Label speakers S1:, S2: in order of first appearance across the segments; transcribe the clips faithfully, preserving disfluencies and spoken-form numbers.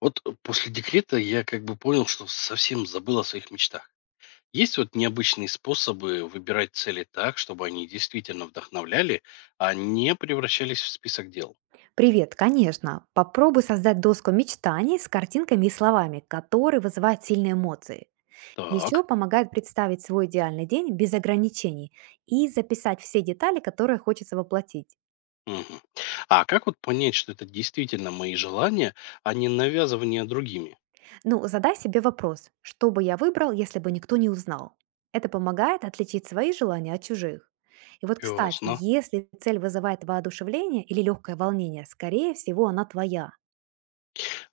S1: Вот э, после декрета я как бы понял, что совсем забыл о своих мечтах. Есть вот необычные способы выбирать цели так, чтобы они действительно вдохновляли, а не превращались в список дел.
S2: Привет, конечно. Попробуй создать доску мечтаний с картинками и словами, которые вызывают сильные эмоции. Еще
S1: Так.
S2: помогает представить свой идеальный день без ограничений и записать все детали, которые хочется воплотить.
S1: Мгм. А как вот понять, что это действительно мои желания, а не навязывание другими?
S2: Ну, задай себе вопрос, что бы я выбрал, если бы никто не узнал. Это помогает отличить свои желания от чужих. И вот, кстати,
S1: Ясно.
S2: если цель вызывает воодушевление или легкое волнение, скорее всего, она твоя.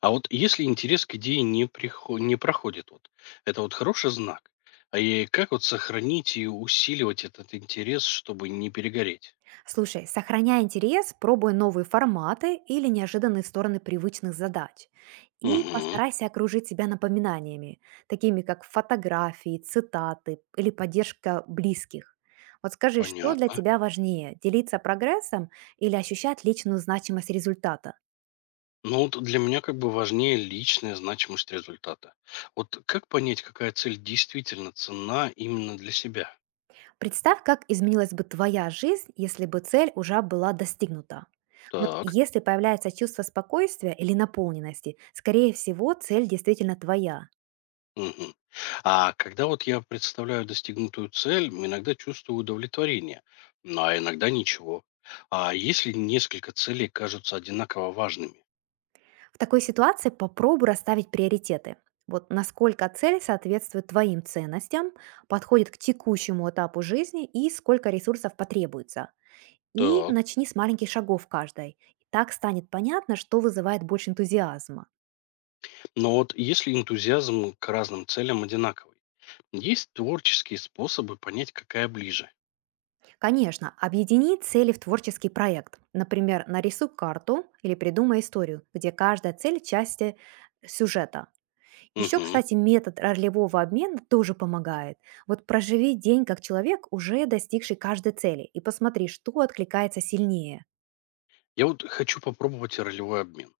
S1: А вот если интерес к идее не, прихо- не проходит, вот, это вот хороший знак. А и как вот сохранить и усиливать этот интерес, чтобы не перегореть?
S2: Слушай, сохраняй интерес, пробуй новые форматы или неожиданные стороны привычных задач. И
S1: Угу,
S2: постарайся окружить себя напоминаниями, такими как фотографии, цитаты или поддержка близких. Вот скажи, что для
S1: понятно.
S2: тебя важнее, делиться прогрессом или ощущать личную значимость результата?
S1: Ну вот для меня как бы важнее личная значимость результата. Вот как понять, какая цель действительно ценна именно для себя?
S2: Представь, как изменилась бы твоя жизнь, если бы цель уже была достигнута. Вот
S1: Так.
S2: если появляется чувство спокойствия или наполненности, скорее всего, цель действительно твоя.
S1: Мгм. А когда вот я представляю достигнутую цель, иногда чувствую удовлетворение, ну, а иногда ничего. А если несколько целей кажутся одинаково важными?
S2: В такой ситуации попробуй расставить приоритеты. Вот насколько цель соответствует твоим ценностям, подходит к текущему этапу жизни и сколько ресурсов потребуется. И
S1: Так.
S2: начни с маленьких шагов каждой. Так станет понятно, что вызывает больше энтузиазма.
S1: Но вот если энтузиазм к разным целям одинаковый, есть творческие способы понять, какая ближе.
S2: Конечно, объедини цели в творческий проект. Например, нарисуй карту или придумай историю, где каждая цель– части сюжета. Еще,
S1: Мгм.
S2: кстати, метод ролевого обмена тоже помогает. Вот проживи день как человек, уже достигший каждой цели, и посмотри, что откликается сильнее.
S1: Я вот хочу попробовать ролевой обмен.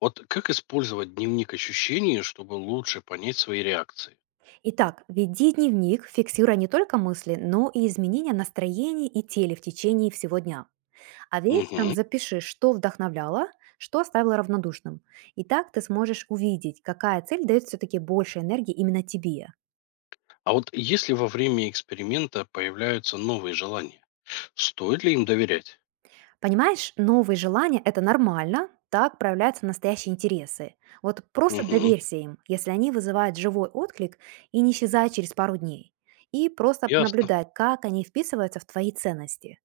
S1: Вот как использовать дневник ощущений, чтобы лучше понять свои реакции?
S2: Итак, веди дневник, фиксируя не только мысли, но и изменения настроения и теле в течение всего дня. А вечером
S1: Мгм.
S2: запиши, что вдохновляло, что оставило равнодушным. И так ты сможешь увидеть, какая цель дает все-таки больше энергии именно тебе.
S1: А вот если во время эксперимента появляются новые желания, стоит ли им доверять?
S2: Понимаешь, новые желания– это нормально, так проявляются настоящие интересы. Вот просто
S1: Мгм.
S2: доверься им, если они вызывают живой отклик и не исчезают через пару дней. И просто
S1: Ясно.
S2: понаблюдай, как они вписываются в твои ценности.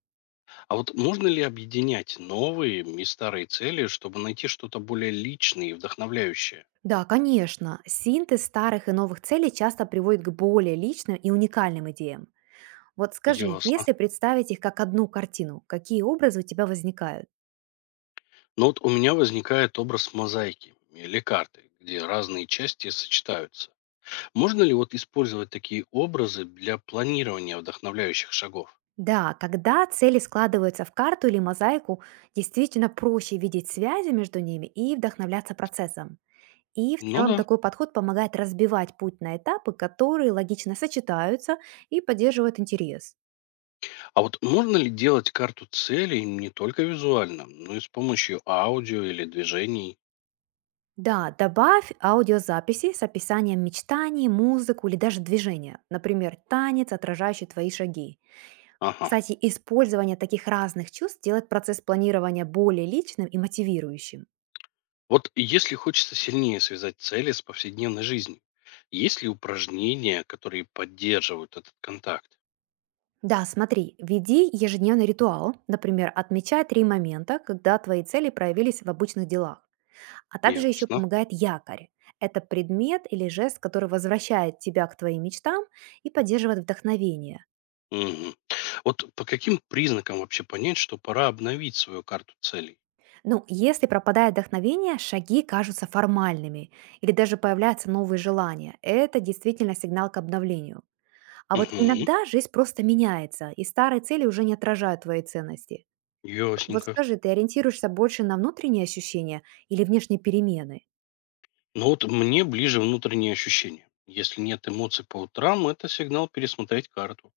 S1: А вот можно ли объединять новые и старые цели, чтобы найти что-то более личное и вдохновляющее?
S2: Да, конечно, синтез старых и новых целей часто приводит к более личным и уникальным идеям. Вот скажи,
S1: Ясно.
S2: если представить их как одну картину, какие образы у тебя возникают?
S1: Но вот у меня возникает образ мозаики или карты, где разные части сочетаются. Можно ли вот использовать такие образы для планирования вдохновляющих шагов?
S2: Да, когда цели складываются в карту или мозаику, действительно проще видеть связи между ними и вдохновляться процессом. И в
S1: Ну
S2: целом
S1: да.
S2: такой подход помогает разбивать путь на этапы, которые логично сочетаются и поддерживают интерес.
S1: А вот можно ли делать карту целей не только визуально, но и с помощью аудио или движений?
S2: Да, добавь аудиозаписи с описанием мечтаний, музыку или даже движения, например, танец, отражающий твои шаги.
S1: Ага.
S2: Кстати, использование таких разных чувств делает процесс планирования более личным и мотивирующим.
S1: Вот если хочется сильнее связать цели с повседневной жизнью, есть ли упражнения, которые поддерживают этот контакт?
S2: Да, смотри, веди ежедневный ритуал, например, отмечай три момента, когда твои цели проявились в обычных делах. А также еще
S1: Ясно.
S2: помогает якорь. Это предмет или жест, который возвращает тебя к твоим мечтам и поддерживает вдохновение.
S1: Мгм. Вот по каким признакам вообще понять, что пора обновить свою карту целей?
S2: Ну, если пропадает вдохновение, шаги кажутся формальными или даже появляются новые желания. Это действительно сигнал к обновлению. А вот
S1: Угу.
S2: иногда жизнь просто меняется, и старые цели уже не отражают твои ценности. Вот
S1: Ясненько.
S2: скажи, ты ориентируешься больше на внутренние ощущения или внешние перемены?
S1: Ну вот мне ближе внутренние ощущения. Если нет эмоций по утрам, это сигнал пересмотреть карту.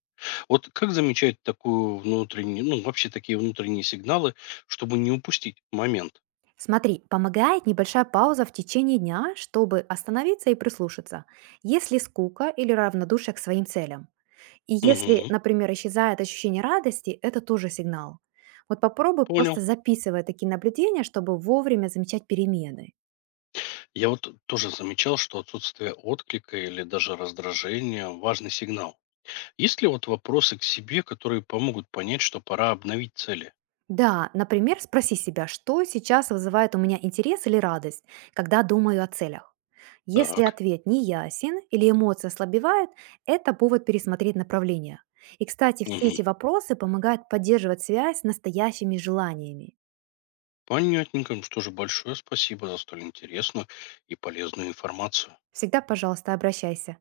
S1: Вот как замечать такую внутреннюю, ну вообще такие внутренние сигналы, чтобы не упустить момент?
S2: Смотри, помогает небольшая пауза в течение дня, чтобы остановиться и прислушаться, если скука или равнодушие к своим целям. И если,
S1: Мгм.
S2: например, исчезает ощущение радости, это тоже сигнал. Вот попробуй просто
S1: Понял.
S2: записывая такие наблюдения, чтобы вовремя замечать перемены.
S1: Я вот тоже замечал, что отсутствие отклика или даже раздражения– важный сигнал. Есть ли вот вопросы к себе, которые помогут понять, что пора обновить цели?
S2: Да, например, спроси себя, что сейчас вызывает у меня интерес или радость, когда думаю о целях. Если
S1: Так.
S2: ответ не ясен или эмоции ослабевают, это повод пересмотреть направление. И, кстати, все
S1: Мгм.
S2: эти вопросы помогают поддерживать связь с настоящими желаниями.
S1: Понятненько. Ну что же, большое спасибо за столь интересную и полезную информацию.
S2: Всегда, пожалуйста, обращайся.